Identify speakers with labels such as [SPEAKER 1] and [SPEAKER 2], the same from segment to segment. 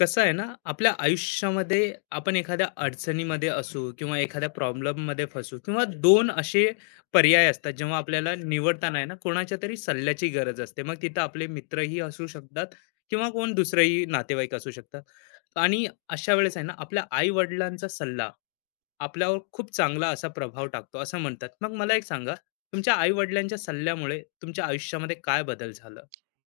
[SPEAKER 1] कसं आहे ना, आपल्या आयुष्यामध्ये आपण एखाद्या अडचणीमध्ये असू किंवा एखाद्या प्रॉब्लेम मध्ये फसू किंवा दोन असे पर्याय असतात जेव्हा आपल्याला निवडताना आहे ना, कोणाच्या तरी सल्ल्याची गरज असते. मग तिथं आपले मित्रही असू शकतात किंवा कोण दुसरेही नातेवाईक असू शकतात. आणि अशा वेळेस आहे ना, आपल्या आई वडिलांचा सल्ला आपल्यावर खूप चांगला असा प्रभाव टाकतो असं म्हणतात. मग मला एक सांगा, तुमच्या आई वडिलांच्या सल्ल्यामुळे तुमच्या आयुष्यामध्ये काय बदल झाला?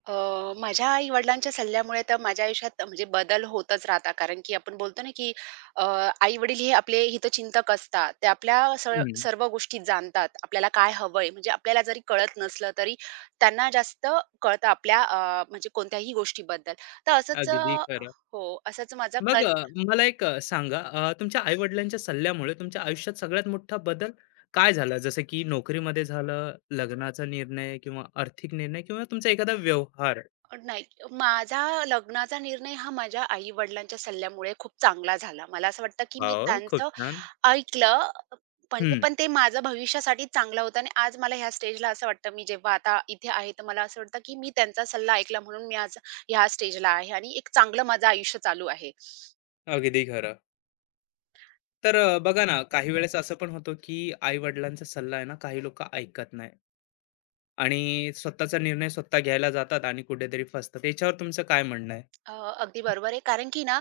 [SPEAKER 2] माझ्या आई-वडिलांच्या सल्ल्यामुळे तर माझ्या आयुष्यात म्हणजे बदल होतच राहतात. कारण की आपण बोलतो ना, की अ, आई-वडील हे आपले हितचिंतक असतात. ते आपल्या स
[SPEAKER 1] हम्म,
[SPEAKER 2] सर्व गोष्टी जाणतात. आपल्याला काय हवंय म्हणजे आपल्याला जरी कळत नसलं तरी त्यांना जास्त कळतं आपल्या म्हणजे कोणत्याही गोष्टीबद्दल. तर असंच अ,
[SPEAKER 1] अगदी खरं.
[SPEAKER 2] हो, असंच माझा
[SPEAKER 1] मग
[SPEAKER 2] कर
[SPEAKER 1] मला एक सांगा, तुमच्या आई-वडिलांच्या सल्ल्यामुळे तुमच्या आयुष्यात सगळ्यात मोठा बदल काय झाला? जसं की नोकरीमध्ये झालं, लग्नाचा निर्णय किंवा आर्थिक निर्णय किंवा तुमचा एखादा व्यवहार.
[SPEAKER 2] नाही, माझा लग्नाचा निर्णय हा माझ्या आई-वडिलांच्या सल्ल्यामुळे खूप चांगला झाला. मला असं वाटतं, की मी
[SPEAKER 1] वाह! खूप
[SPEAKER 2] त्यांचं
[SPEAKER 1] छान.
[SPEAKER 2] ऐकलं म्हणजे
[SPEAKER 1] हं,
[SPEAKER 2] पण ते माझ्या भविष्यासाठी चांगलं होतं आणि आज मला ह्या स्टेजला असं वाटतं, मी जेव्हा आता इथे आहे, तर मला असं वाटतं, की मी त्यांचा सल्ला ऐकला म्हणून मी आज ह्या स्टेजला आहे आणि एक चांगलं माझं आयुष्य चालू आहे.
[SPEAKER 1] अगदी खरं. तर बघा ना, काही वेळेस असं पण होतं की आई-वडिलांचा सल्ला आहे ना, काही लोकं ऐकत नाही आणि स्वतःचा निर्णय स्वतः घ्यायला जातात आणि कुठेतरी फसतात. याच्यावर तुमचं काय म्हणणं आहे?
[SPEAKER 2] अ, अगदी बरोबर आहे. कारण की ना,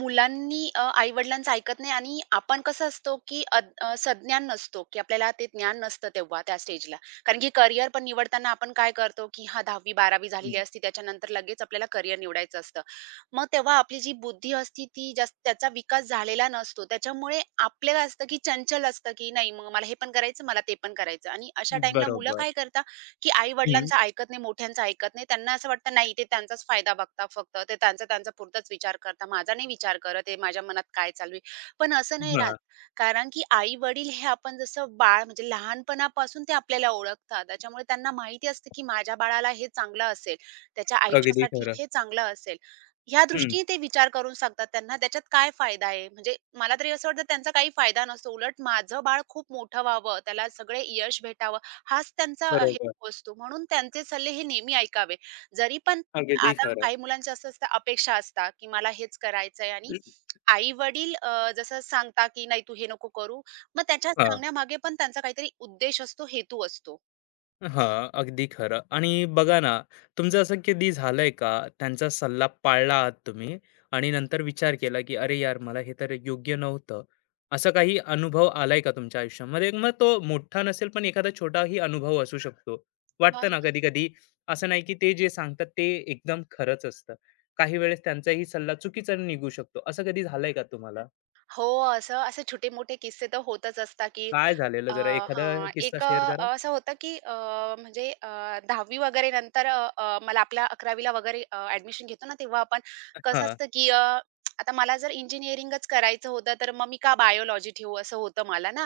[SPEAKER 2] मुलांनी आई-वडिलांचं ऐकत नाही आणि आपण कसं असतो, की सज्ञान नसतो, की आपल्याला ते ज्ञान नसतं तेव्हा त्या स्टेजला. कारण की करियर पण निवडताना आपण काय करतो, की हां, 10वी-12वी झालेली
[SPEAKER 1] हं.
[SPEAKER 2] असते. त्याच्यानंतर लगेच आपल्याला करियर निवडायचं असतं. मग तेव्हा आपली जी बुद्धी असते ती जास्त त्याचा विकास झालेला नसतो. त्याच्यामुळे आपल्याला असतं, की चंचल असतं, की नाही मग मला हे पण करायचं, मला ते पण करायचं आणि अशा टाईमला मुलं
[SPEAKER 1] बरोबर.
[SPEAKER 2] काय करतात की
[SPEAKER 1] हं.
[SPEAKER 2] आई-वडिलांचं ऐकत नाही, मोठ्यांचं ऐकत नाही. त्यांना असं वाटतं नाही ते त्यांचाच फायदा बघतात फक्त. ते त्यांचा त्यांचा पुरताच विचार करतात. माझा नाही विचार करत आहे माझ्या मनात काय चालू आहे. पण असं नाही राहत.
[SPEAKER 1] हां,
[SPEAKER 2] कारण की आई-वडील हे आपण जसं बाळ म्हणजे लहानपणापासून ते आपल्याला ओळखतात. त्याच्यामुळे त्यांना माहिती असतं की माझ्या बाळाला हे चांगलं असेल, त्याच्या
[SPEAKER 1] अगदी
[SPEAKER 2] आयुष्यासाठी
[SPEAKER 1] खरं.
[SPEAKER 2] हे चांगलं असेल. ह्या
[SPEAKER 1] हं,
[SPEAKER 2] दृष्टीने ते विचार करून सांगतात त्यांना त्याच्यात काय फायदा आहे. म्हणजे मला तरी असं वाटतं त्यांचा काही फायदा नसतो. उलट माझं बाळ खूप मोठं व्हावं, त्याला सगळे यश भेटावं हाच त्यांचा
[SPEAKER 1] बरोबर.
[SPEAKER 2] हेतू असतो. म्हणून त्यांचे सल्ले हे नेहमी ऐकावे. जरी पण
[SPEAKER 1] अगदी
[SPEAKER 2] आता
[SPEAKER 1] खरं.
[SPEAKER 2] काही मुलांच्या असं असतं अपेक्षा असतात, की मला हेच करायचंय आणि आई-वडील जसं सांगता, की "नाही तू हे नको करू." मग त्याच्या
[SPEAKER 1] हां,
[SPEAKER 2] सांगण्यामागे पण त्यांचा काहीतरी उद्देश असतो, हेतू असतो.
[SPEAKER 1] हां, अगदी खरं. आणि बघा ना, तुमचं असं कधी झालंय का, त्यांचा सल्ला पाळला आहात तुम्ही आणि नंतर विचार केला, की "अरे यार, मला हे तर योग्य नव्हतं." असा काही अनुभव आलाय का तुमच्या आयुष्यामध्ये? मग तो मोठा नसेल, पण एखादा छोटाही अनुभव असू शकतो.
[SPEAKER 2] हां.
[SPEAKER 1] वाटतं ना कधी-कधी, असं नाही, की ते जे सांगतात ते एकदम खरंच असतं. काही वेळेस त्यांचाही सल्ला चुकीचा निघू शकतो. असं कधी झालंय का तुम्हाला?
[SPEAKER 2] हो, असं असे छोटे-मोठे किस्से तर होतच असतात, की
[SPEAKER 1] काय झालेलं?
[SPEAKER 2] अ,
[SPEAKER 1] जरा एखादा
[SPEAKER 2] हां,
[SPEAKER 1] किस्सा
[SPEAKER 2] एक अ,
[SPEAKER 1] शेअर करा.
[SPEAKER 2] असं होतं, की म्हणजे अ, 10वी वगैरे नंतर अ, अ, मला आपल्या 11वीला वगैरे ॲडमिशन घेतो ना, तेव्हा आपण कसं
[SPEAKER 1] हां,
[SPEAKER 2] असतं, की आता मला जर इंजिनिअरिंगच करायचं होतं, तर मग मी का बायोलॉजी ठेवू असं होतं मला ना.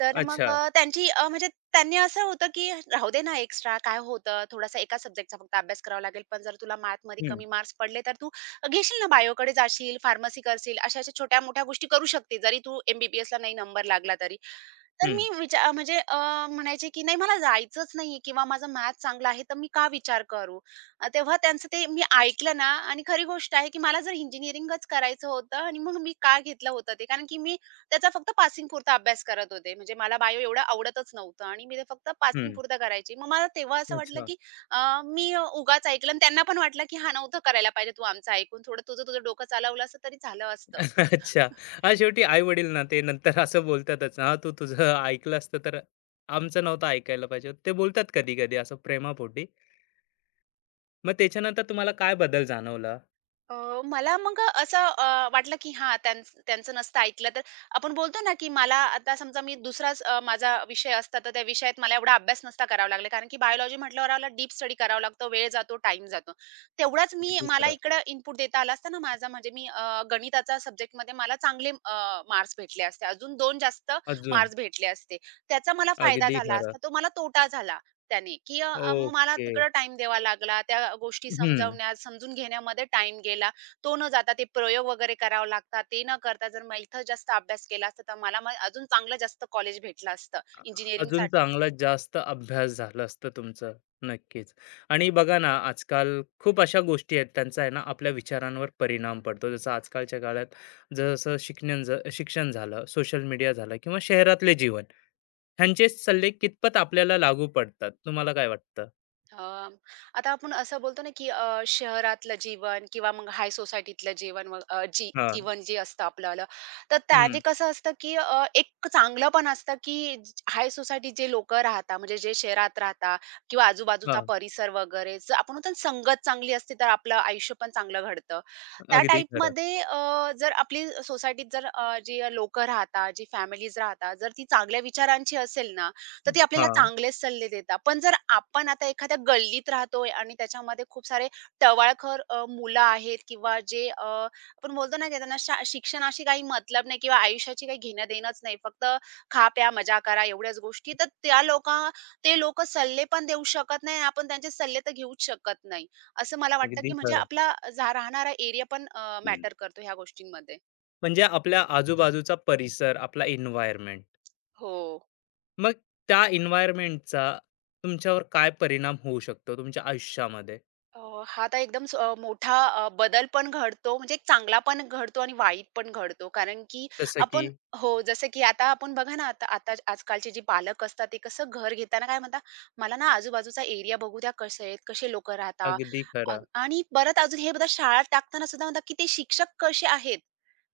[SPEAKER 2] तर मग
[SPEAKER 1] अच्छा.
[SPEAKER 2] अ, त्यांची अ, म्हणजे त्यांनी असं होतं, की राहू दे ना एक्स्ट्रा काय होतं, थोडासा एका सब्जेक्टचा फक्त अभ्यास करावा लागेल, पण जर तुला मॅथमध्ये
[SPEAKER 1] हं,
[SPEAKER 2] कमी मार्क्स पडले, तर तू घेशील ना बायोकडे जाशील, फार्मसी करशील, अशा-अशा छोट्या-मोठ्या गोष्टी करू शकते, जरी तू एम बी नाही नंबर लागला तरी. तर
[SPEAKER 1] हं,
[SPEAKER 2] मी विचा म्हणजे अ, म्हणायचे की "नाही मला जायचंच नाहीये किंवा माझा मॅथ चांगला आहे, तर मी का विचार करू?" तेव्हा त्यांचं ते मी ऐकलं ना आणि खरी गोष्ट आहे की मला जर इंजिनिअरिंगच करायचं होतं आणि मग मी का घेतलं होतं ते. कारण की मी त्याचा फक्त पासिंगपुरता अभ्यास करत होते. म्हणजे मला बायो एवढं आवडतच नव्हतं आणि मी ते फक्त
[SPEAKER 1] हं.
[SPEAKER 2] पासिंगपुरतं करायची. मग मला तेव्हा असं वाटलं
[SPEAKER 1] अच्छा.
[SPEAKER 2] की मी उगाच ऐकलं आणि त्यांना पण वाटलं की "हां, नव्हतं करायला पाहिजे तू आमचं ऐकून. थोडं तुझं तुझं डोकं चालवलं असतं तरी झालं असतं."
[SPEAKER 1] अच्छा. हां, शेवटी आई-वडील ना, ते नंतर असं बोलतातच, "हां, तू तुझं ऐकलं असतं तर आमचं नव्हतं ऐकायला पाहिजे होतं." ते बोलतात कधी-कधी असं प्रेमापोटी. मग त्याच्यानंतर तुम्हाला काय बदल जाणवला?
[SPEAKER 2] अ, मला मग वाटलं की हां, त्यांचं त्यांचं नसतं ऐकलं तर आपण बोलतो ना, की मला आता समजा मी दुसराच माझा विषय असता, तर त्या विषयात मला एवढा अभ्यास नसता करावा लागला. कारण की बायोलॉजी म्हटल्यावर मला डीप स्टडी करावा लागतो, वेळ जातो, टाईम जातो. तेवढाच मी
[SPEAKER 1] अगदी
[SPEAKER 2] मला
[SPEAKER 1] खरं.
[SPEAKER 2] इकडं इनपुट देता आला असता ना माझा, म्हणजे मी गणिताचा सब्जेक्टमध्ये मला चांगले मार्क्स भेटले असते. अजून 2 जास्त
[SPEAKER 1] अजून.
[SPEAKER 2] मार्क्स भेटले असते. त्याचा मला फायदा
[SPEAKER 1] अगदी
[SPEAKER 2] झाला
[SPEAKER 1] खरं.
[SPEAKER 2] असता, तो मला तोटा झाला. मग मला
[SPEAKER 1] ओके.
[SPEAKER 2] तिकडं टाईम द्यावा लागला. त्या गोष्टी
[SPEAKER 1] हं.
[SPEAKER 2] समजावण्यात, समजून घेण्यामध्ये टाईम गेला. तो न जाता ते प्रयोग वगैरे करावे लागतात. ते न करता जर मी इथं जास्त अभ्यास केला असता, तर मला मग अजून चांगलं जास्त कॉलेज भेटलं असतं
[SPEAKER 1] अ, अजून
[SPEAKER 2] इंजिनिअरिंगसाठी.
[SPEAKER 1] चांगला जास्त अभ्यास झालं असतं तुमचं. नक्कीच. आणि बघा ना, आजकाल खूप अशा गोष्टी आहेत, त्यांचा आहे ना, आपल्या विचारांवर परिणाम पडतो. जसं आजकालच्या काळात, जसं शिकण्यांचं शिक्षण झालं, सोशल मीडिया झालं किंवा शहरातले जीवन. ह्यांचे सल्ले कितपत आपल्याला लागू पडतात? तुम्हाला काय वाटतं?
[SPEAKER 2] अं, आता आपण असं बोलतो ना, की शहरातलं जीवन किंवा मग हाय सोसायटीतलं जीवन मग जी
[SPEAKER 1] हां.
[SPEAKER 2] जीवन जे असतं आपल्याला, तर त्याने
[SPEAKER 1] हं.
[SPEAKER 2] कसं असतं, की एक चांगलं पण असतं, की हाय सोसायटीत जे लोकं राहतात, म्हणजे जे शहरात राहतात किंवा आजूबाजूचा
[SPEAKER 1] हां.
[SPEAKER 2] परिसर वगैरे, जर आपण म्हणतो ना, संगत चांगली असते, तर आपलं आयुष्य पण चांगलं घडतं. त्या
[SPEAKER 1] अगदी खरं.
[SPEAKER 2] टाईपमध्ये जर आपली सोसायटीत जर जी लोकं राहतात, जी फॅमिलीज राहतात, जर ती चांगल्या विचारांची असेल ना, तर ती आपल्याला
[SPEAKER 1] हां.
[SPEAKER 2] चांगलेच सल्ले देतात. पण जर आपण आता एखाद्या गल्लीत राहतोय आणि त्याच्यामध्ये खूप सारे टवाळखोर मुलं आहेत किंवा जे आपण बोलतो ना की त्यांना शिक्षणाशी काही मतलब नाही किंवा आयुष्याची काही घेणं-देणंच नाही. फक्त खा-प्या, मजा करा एवढ्याच गोष्टी. तर त्या लोकां ते लोकं सल्ले पण देऊ शकत नाही आणि आपण त्यांचे सल्ले तर घेऊच शकत नाही. असं मला वाटतं
[SPEAKER 1] अगदी
[SPEAKER 2] की म्हणजे
[SPEAKER 1] खरं.
[SPEAKER 2] आपला राहणारा एरिया पण
[SPEAKER 1] हं.
[SPEAKER 2] मॅटर करतो ह्या गोष्टींमध्ये.
[SPEAKER 1] म्हणजे आपल्या आजूबाजूचा परिसर, आपला एन्व्हायर्नमेंट.
[SPEAKER 2] हो.
[SPEAKER 1] मग त्या एन्व्हायर्नमेंटचा तुमच्यावर काय परिणाम होऊ शकतो तुमच्या आयुष्यामध्ये?
[SPEAKER 2] अ, हा तर एकदम मोठा बदल पण घडतो, म्हणजे एक चांगला पण घडतो आणि वाईट पण घडतो. कारण की
[SPEAKER 1] जसं की
[SPEAKER 2] आपण हो, जसं की आता आपण बघा ना, आता आता आजकालचे जे पालक असतात, ते कसं घर घेताना काय म्हणतात, "मला ना आजूबाजूचा एरिया बघू द्या कसे आहेत, कसे लोकं राहतात."
[SPEAKER 1] अगदी
[SPEAKER 2] अ,
[SPEAKER 1] खरं.
[SPEAKER 2] आणि परत अजून हे बघा शाळा टाकताना सुद्धा म्हणतात, की ते शिक्षक कसे आहेत,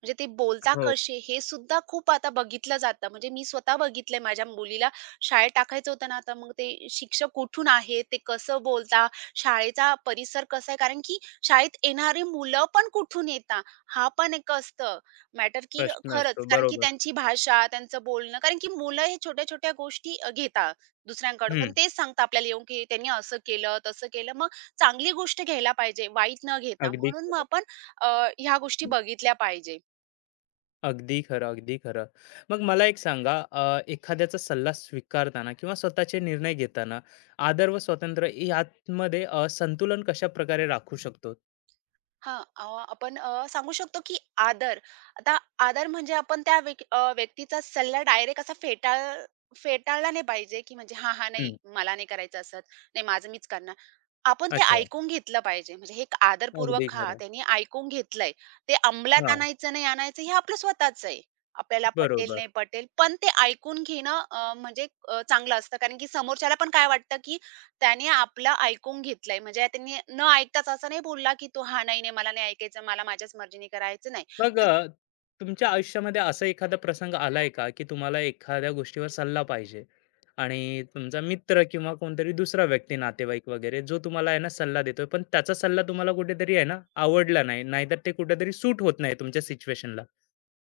[SPEAKER 2] म्हणजे ते बोलता
[SPEAKER 1] हो,
[SPEAKER 2] कसे, हे सुद्धा खूप आता बघितलं जातं. म्हणजे मी स्वतः बघितलंय माझ्या मुलीला शाळेत टाकायचं होतं ना, तर मग ते शिक्षक कुठून आहेत, ते कसं बोलता शाळेचा परिसर कसा आहे कारण की शाळेत येणारी मुलं पण कुठून येतात हा पण एक असतं मॅटर की
[SPEAKER 1] प्रश्न असतो.
[SPEAKER 2] खरंच कारण की
[SPEAKER 1] बरोबर.
[SPEAKER 2] त्यांची भाषा, त्यांचं बोलणं कारण की मुलं हे छोट्या-छोट्या गोष्टी घेतात दुसऱ्यांकडून आणि
[SPEAKER 1] हं.
[SPEAKER 2] तेच सांगतात आपल्याला येऊन की त्यांनी असं केलं, तसं केलं. मग चांगली गोष्ट घ्यायला पाहिजे, वाईट न घेता.
[SPEAKER 1] अगदी
[SPEAKER 2] म्हणून मग
[SPEAKER 1] खरं.
[SPEAKER 2] आपण अ, ह्या गोष्टी बघितल्या पाहिजे.
[SPEAKER 1] अगदी खरं, अगदी खरं. मग मला एक सांगा, एखाद्याचा सल्ला स्वीकारताना किंवा स्वतःचे निर्णय घेताना आदर व स्वातंत्र्य यामध्ये संतुलन कशा प्रकारे राखू शकतो?
[SPEAKER 2] हां, अ, आपण अ, सांगू शकतो, की आदर. आता आदर म्हणजे आपण त्या व्यक्तीचा सल्ला डायरेक्ट असा फेटाळला नाही पाहिजे, की म्हणजे "हां, हां, नाही,
[SPEAKER 1] हं.
[SPEAKER 2] मला नाही करायचं असत. नाही, माझं मीच करणार." आपण ते
[SPEAKER 1] अच्छा,
[SPEAKER 2] ऐकून घेतलं पाहिजे. म्हणजे हे एक
[SPEAKER 1] अगदी
[SPEAKER 2] आदरपूर्वक हां,
[SPEAKER 1] खरं.
[SPEAKER 2] त्यांनी ऐकून घेतलंय. ते अंमलात
[SPEAKER 1] हां,
[SPEAKER 2] आणायचं नाही आणायचं हे आपलं स्वतःचं आहे. आपल्याला पटेल
[SPEAKER 1] बरोबर.
[SPEAKER 2] नाही पटेल, पण ते ऐकून घेणं चांगलं असतं. कारण की समोरच्याला पण काय वाटतं, की त्याने आपलं ऐकून घेतलंय. म्हणजे त्यांनी न ऐकताच असं नाही बोलला, की तो "हां, नाही, नाही, मला नाही ऐकायचं. मला माझ्याच मर्जीने करायचं नाही."
[SPEAKER 1] मग तुमच्या आयुष्यामध्ये असा एखादा प्रसंग आलाय का, की तुम्हाला एखाद्या गोष्टीवर सल्ला पाहिजे आणि तुमचा मित्र किंवा कोणतरी दुसरा व्यक्ती, नातेवाईक वगैरे जो तुम्हाला आहे ना, सल्ला देतोय, पण त्याचा सल्ला तुम्हाला कुठेतरी आहे ना, आवडला नाही, नाहीतर ते कुठेतरी सूट होत नाही तुमच्या सिच्युएशनला.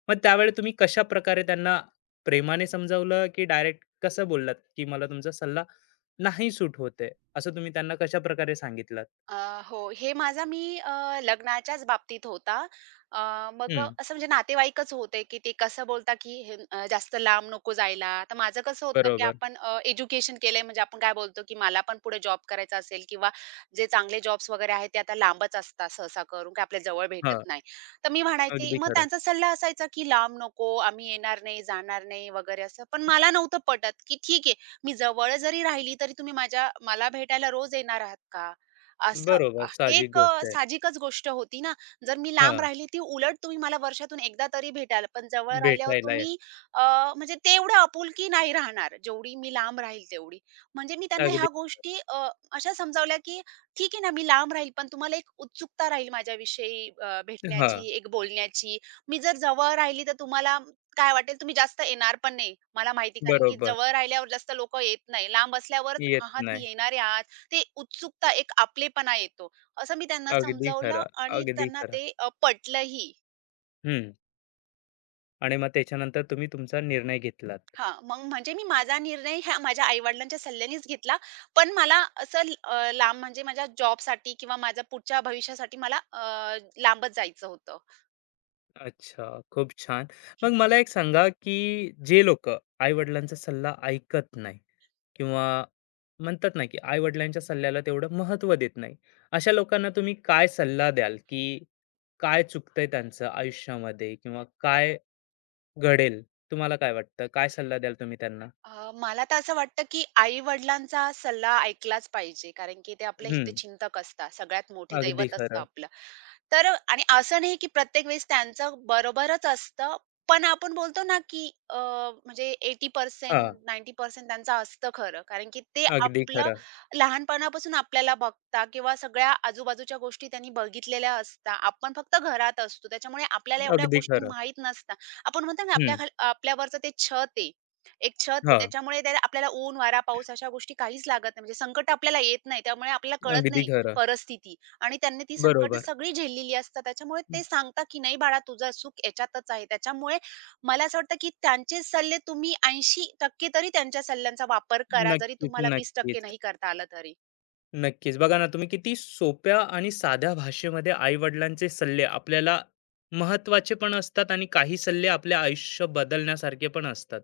[SPEAKER 1] मग त्यावेळी तुम्ही कशाप्रकारे त्यांना प्रेमाने समजावलं, की डायरेक्ट कसं बोललात, की मला तुमचा सल्ला नाही सूट होत, असं तुम्ही त्यांना कशाप्रकारे सांगितलात?
[SPEAKER 2] हो, हे माझा मी लग्नाच्याच बाबतीत होता. अ,
[SPEAKER 1] हं,
[SPEAKER 2] असं म्हणजे नातेवाईकच होते, की ते कसं बोलता की हे जास्त लांब नको जायला. तर माझं कसं होतं, की
[SPEAKER 1] बरोबर.
[SPEAKER 2] आपण एज्युकेशन केलंय म्हणजे आपण काय बोलतो, की मला पण पुढे जॉब करायचा असेल किंवा जे चांगले जॉब्स वगैरे आहेत ते आता लांबच असतात सहसा करून, की आपल्या जवळ
[SPEAKER 1] हां,
[SPEAKER 2] भेटत नाही. तर मी म्हणायची
[SPEAKER 1] अगदी
[SPEAKER 2] मग
[SPEAKER 1] खरं.
[SPEAKER 2] त्यांचा सल्ला असायचा, की लांब नको, आम्ही येणार नाही, जाणार नाही वगैरे असं. पण मला नव्हतं पटत, की ठीक आहे, मी जवळ जरी राहिली तरी तुम्ही माझ्या मला भेटायला रोज येणार आहात का? असं
[SPEAKER 1] बरोबर,
[SPEAKER 2] हे
[SPEAKER 1] साहजिक
[SPEAKER 2] एक
[SPEAKER 1] गोष्ट आहे.
[SPEAKER 2] साहजिकच गोष्ट होती ना. जर मी लांब
[SPEAKER 1] हां,
[SPEAKER 2] राहिली ती उलट तुम्ही मला वर्षातून एकदा तरी भेटाल, पण जवळ राहिल्यावर
[SPEAKER 1] भेटायला या.
[SPEAKER 2] तुम्ही अ, म्हणजे तेवढं आपुलकी नाही राहणार, जेवढी मी लांब राहील तेवढी. म्हणजे मी त्यांना
[SPEAKER 1] अगदी
[SPEAKER 2] ह्या गोष्टी अशा समजावल्या, की ठीक आहे ना, मी लांब राहील, पण तुम्हाला एक उत्सुकता राहील माझ्याविषयी
[SPEAKER 1] हां,
[SPEAKER 2] भेटण्याची, एक बोलण्याची. मी जर जवळ राहिली तर तुम्हाला काय वाटेल, तुम्ही जास्त येणार पण नाही. मला माहिती कारण की
[SPEAKER 1] बरोबर.
[SPEAKER 2] जवळ राहिल्यावर जास्त लोकं येत नाही. लांब असल्यावरच,
[SPEAKER 1] येत
[SPEAKER 2] "हां, हां, ती
[SPEAKER 1] नाही.
[SPEAKER 2] येणार आहे आज." ते उत्सुकता, एक आपलेपणा येतो. असं मी त्यांना
[SPEAKER 1] अगदी
[SPEAKER 2] समजावलं
[SPEAKER 1] खरं,
[SPEAKER 2] आणि
[SPEAKER 1] अगदी
[SPEAKER 2] त्यांना
[SPEAKER 1] खरं.
[SPEAKER 2] ते पटलंही.
[SPEAKER 1] हं. आणि मग त्याच्यानंतर तुम्ही तुमचा निर्णय घेतलात.
[SPEAKER 2] हां, मग म्हणजे मी माझा निर्णय ह्या माझ्या आई-वडिलांच्या सल्ल्यानेच घेतला. पण मला असं लांब म्हणजे माझ्या जॉबसाठी किंवा माझ्या पुढच्या भविष्यासाठी मला लांबच जायचं होतं.
[SPEAKER 1] अच्छा, खूप छान. मग मला एक सांगा, की जे लोक आई-वडिलांचा सल्ला ऐकत नाही किंवा म्हणतात ना, की आई-वडिलांच्या सल्ल्याला तेवढं महत्त्व देत नाही. अशा लोकांना तुम्ही काय सल्ला द्याल, की काय चुकतंय त्यांचं आयुष्यामध्ये किंवा काय घडेल? तुम्हाला काय वाटतं? काय सल्ला द्याल तुम्ही त्यांना?
[SPEAKER 2] मला तर असं वाटतं, की आई-वडिलांचा सल्ला ऐकलाच पाहिजे. कारण की ते आपल्या हितचिंतक असतात. सगळ्यात मोठे
[SPEAKER 1] अगदी
[SPEAKER 2] दैवत असतं
[SPEAKER 1] खरं.
[SPEAKER 2] आपलं. तर आणि असं नाही की प्रत्येक वेळेस त्यांचं बरोबरच असतं. पण आपण बोलतो ना की म्हणजे 80%
[SPEAKER 1] हां,
[SPEAKER 2] 90% त्यांचं असतं खरं. कारण की ते
[SPEAKER 1] अगदी
[SPEAKER 2] आपलं
[SPEAKER 1] खरं,
[SPEAKER 2] लहानपणापासून आपल्याला बघता किंवा सगळ्या आजूबाजूच्या गोष्टी त्यांनी बघितलेल्या असतात. आपण फक्त घरात असतो. त्याच्यामुळे आपल्याला एवढ्या
[SPEAKER 1] अगदी
[SPEAKER 2] गोष्टी
[SPEAKER 1] खरं.
[SPEAKER 2] माहीत नसतात. आपण म्हणतो ना आपल्या
[SPEAKER 1] हं,
[SPEAKER 2] आपल्यावरचं ते छत आहे. एक छत आहे.
[SPEAKER 1] हां,
[SPEAKER 2] त्याच्यामुळे त्या आपल्याला ऊन, वारा, पाऊस अशा गोष्टी काहीच लागत नाही. म्हणजे संकट आपल्याला येत नाही. त्यामुळे आपल्याला कळत
[SPEAKER 1] अगदी
[SPEAKER 2] नाही
[SPEAKER 1] खरं.
[SPEAKER 2] परिस्थिती. आणि त्यांनी ती संकटं
[SPEAKER 1] बरोबर.
[SPEAKER 2] सगळी झेललेली असतात. त्याच्यामुळे ते सांगतात, की "नाही बाळा, तुझा सुख याच्यातच आहे." त्याच्यामुळे मला असं वाटतं, की त्यांचे सल्ले तुम्ही 80% तरी त्यांच्या सल्ल्यांचा वापर करा, जरी
[SPEAKER 1] नक्कीच,
[SPEAKER 2] तुम्हाला 20%
[SPEAKER 1] नक्कीच,
[SPEAKER 2] नाही करता आलं तरी.
[SPEAKER 1] नक्कीच. बघा ना, तुम्ही किती सोप्या आणि साध्या भाषेमध्ये आई-वडिलांचे सल्ले आपल्याला महत्वाचे पण असतात आणि काही सल्ले आपले आयुष्य बदलण्यासारखे पण असतात.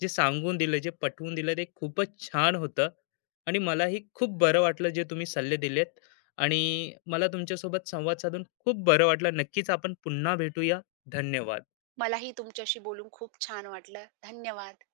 [SPEAKER 1] जे सांगून दिलं, जे पटवून दिलं ते खूपच छान होतं आणि मलाही खूप बरं वाटलं जे तुम्ही सल्ले दिलेत. आणि मला तुमच्यासोबत संवाद साधून खूप बरं वाटलं. नक्कीच आपण पुन्हा भेटूया. धन्यवाद.
[SPEAKER 2] मलाही तुमच्याशी बोलून खूप छान वाटलं. धन्यवाद.